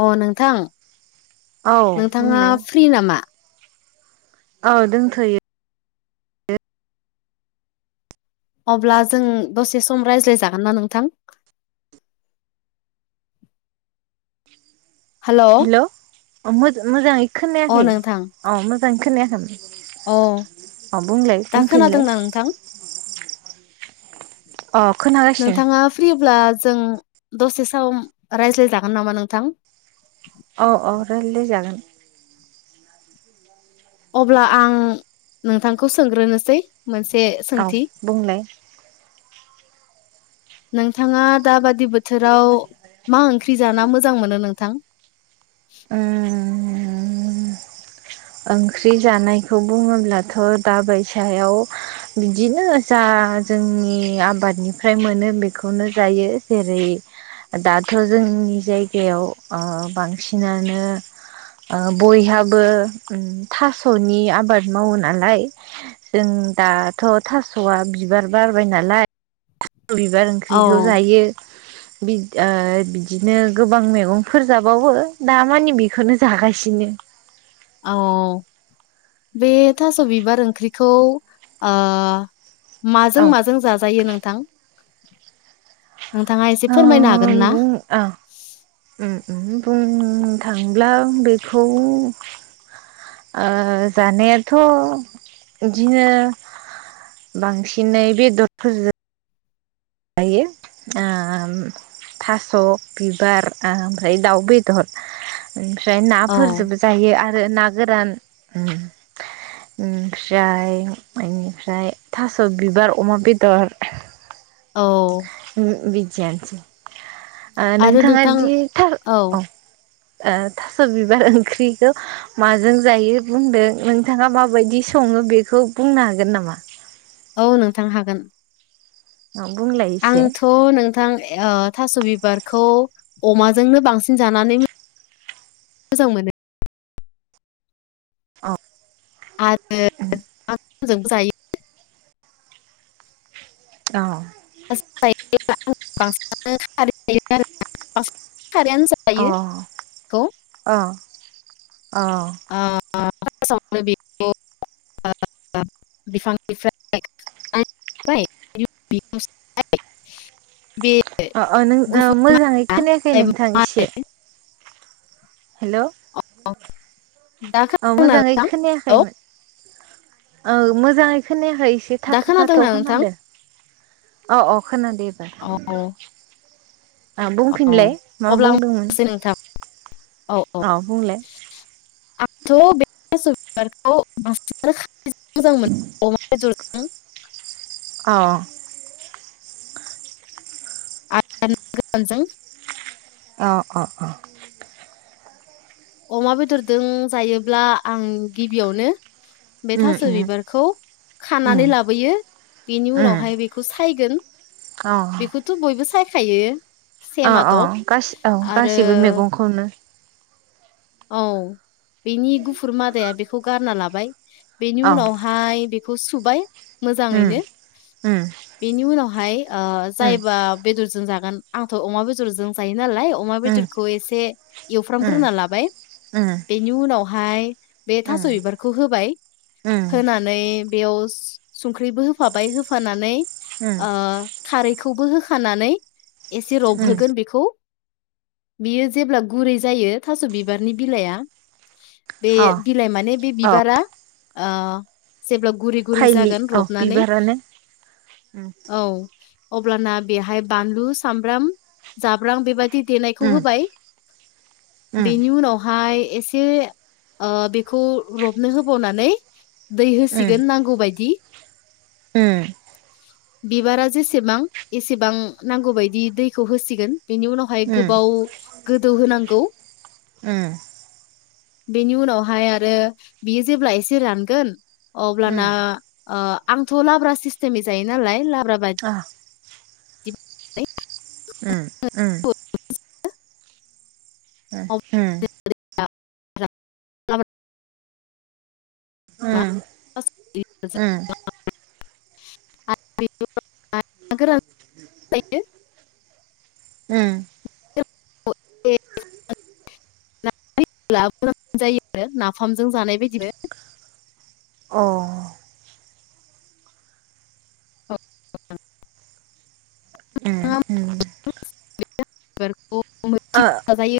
अ नोंथां औ नोंथाङा बुंलाय फ्रि नामा। औ दंथयो। अब्ला जों दसे सम रायज्लाय जागोन ना नोंथां। हेल'? अ मोज-मोजांङै अ खोनायाखै नोंथां अ मोजांङै खोनायाखैमोन। अ अ बुंलाय दा बुंफिनलाय। खोनादोंना नोंथां? अ खोनागासिनो। अब्ला जों दसे सम रायज्लायजागोन नामा नोंथां? अह अह रायलाय जागोन। अब्ला आं नोंथांखौ सोंग्रोनोसै। मोनसे औ सोंथि। बुंलाय नोंथाङा दाबा दि बोथोराव मा ओंख्रि जाना मोजां मोनो नोंथां? ओ ओंख्रि जानायखौ बुङोब्लाथ' दाबायसायाव बिदिनो जा जोंनि आबादनिफ्राय मोनो बेखौनो जायो। जेरै दाथ' जोंनि जायगायाव अ बांसिनानो ओ बयहाबो थास'नि आबाद मावो नालाय, जों दाथ' थास'आ बि बिबार बारबाय नालाय। बिबार ओंख्रिखौ औ जायो। [inaudible] बि ओ बिदिनो गोबां मैगंफोर जाबावो दा मानि बेखौनो जागासिनो। औ। बे थास' बिबार ओंख्रिखौ आ माजों औ माजों जाजायो नोंथां? नोंथाङा एसे फोरमायनो हागोन ना? [inaudible] बुंनो थांब्ला बेखौ जानायाथ' इदिनो बांसिनै बेदरफोरजों जायो आ थास' बिबार आ ओमफ्राय दाउ बेदर। ओमफ्राय औ नाफोरजोबो जायो आरो ना गोरान। ओमफ्राय बेनिफ्राय थास' बिबार अमा बेदर। औ। बिदियानोसै। ओ आरो नोंथाङा नोंथां दि थार औ अह। थास' बिबार ओंख्रिखौ माजों जायो बुंदों, नोंथाङा माबायदि सं संङो बेखौ बुंनो हागोन नामा? औ नोंथां हागोन। औ बुंलाय एसे आंथ' नोंथां एअ थास' बिबारखौ अमाजोंनो बांसिन जानानै मोजां मोनो। अह। आरो नाफोरजोंबो जायो। औ। [unintelligible] खारैयानो जायो बेखौ। अह। [unintelligible] बिफांनिफ्राय खानानै लाबाय बिनि अ अ नों उनाव मोजाङै खोनायाखै नोंथां सायबाय। एसे [unintelligible] हेल'? [inaudible] दा औ खोनादोंना मोजांङै नोंथां औ खोनायाखैमोन। औ मोजांङै खोनायाखै एसे दा थाथ थाथ खोनादोंना नोंथां खोनादों। औ औ खोनादोएबार औ औ अब्ला आं बुंदोंमोन बुंनोसै नोंथां औ औ अ बुंलाय आंथ' बे थास बिबारखौ मार जानो मोजां मोनो अमा बेदरजों [inaudible] औ आ गजों [unintelligible] औ अ अ अमा बेदरजों जायोब्ला आं गिबियावनो उम बेथास उम बिबारखौ उम खानानै लाबोयो बेनि उम उनावहाय बेखौ सायगोन अ बेखौथ बयबो सायखायो अ अ सेमादब गासि औ आरो गासिबो मैगंखौनो औ बेनि गुफुर मादाया बेखौ गारना लाबाय बेनि औ उनावहाय बेखौ सुबाय उम मोजाङैनो उम बेनि उनावहाय उम जायबा बेदरजों जागोन आंथ अमा बेदरजों जायो नालाय अमा अमा उम बेदरखौ एसे उम एवफ्रामग्रोनना लाबाय उम बेनि उनावहाय बे उम थास बिबारखौ होबाय उम होनानै बेयाव संख्रिबो होफाबाय होफानानै उम ओ खारै होखानानै एसे उम रबहोगोन बेखौ बियो जेब्ला गुरै जायो थास बिबार बिबारनि बिलाइया बे अ बिलाइ माने बे अ बिबार बिबारा ओ जेबो गुरि गुरि फाइलि जागोन औ रबनानै बिबारानो उम औ अब्लाना बेहाय बानलु सामब्राम जाब्रां बेबायदि देनायखौ उम होबाय उम बेनि उनावहाय एसे ओ बेखौ रबनो होबावनानै दै होसिगोन नांगौ बायदि ओ [inaudible] बिबारा जेसेबां एसेबां नांगौबायायदि दैखौ होसिगोन बेनि उनावहाय उम गोबाव गोदौ होनांगौ उम बेनि उनावहाय आरो बियो जेब्ला एसे रानगोन अब्लाना उम ओ आंथ लाब्रा सिस्टेमै जायो नालाय लाब्रा बादि [inaudible] अ [unintelligible] उम उम [unintelligible] उम [inaudible] ओम ओम [unintelligible] उम ए [unintelligible] नब्ला मोजां जायो आरो नाफामजों जानाय बायदिनो अ औ उम थि ओ जायो [unintelligible]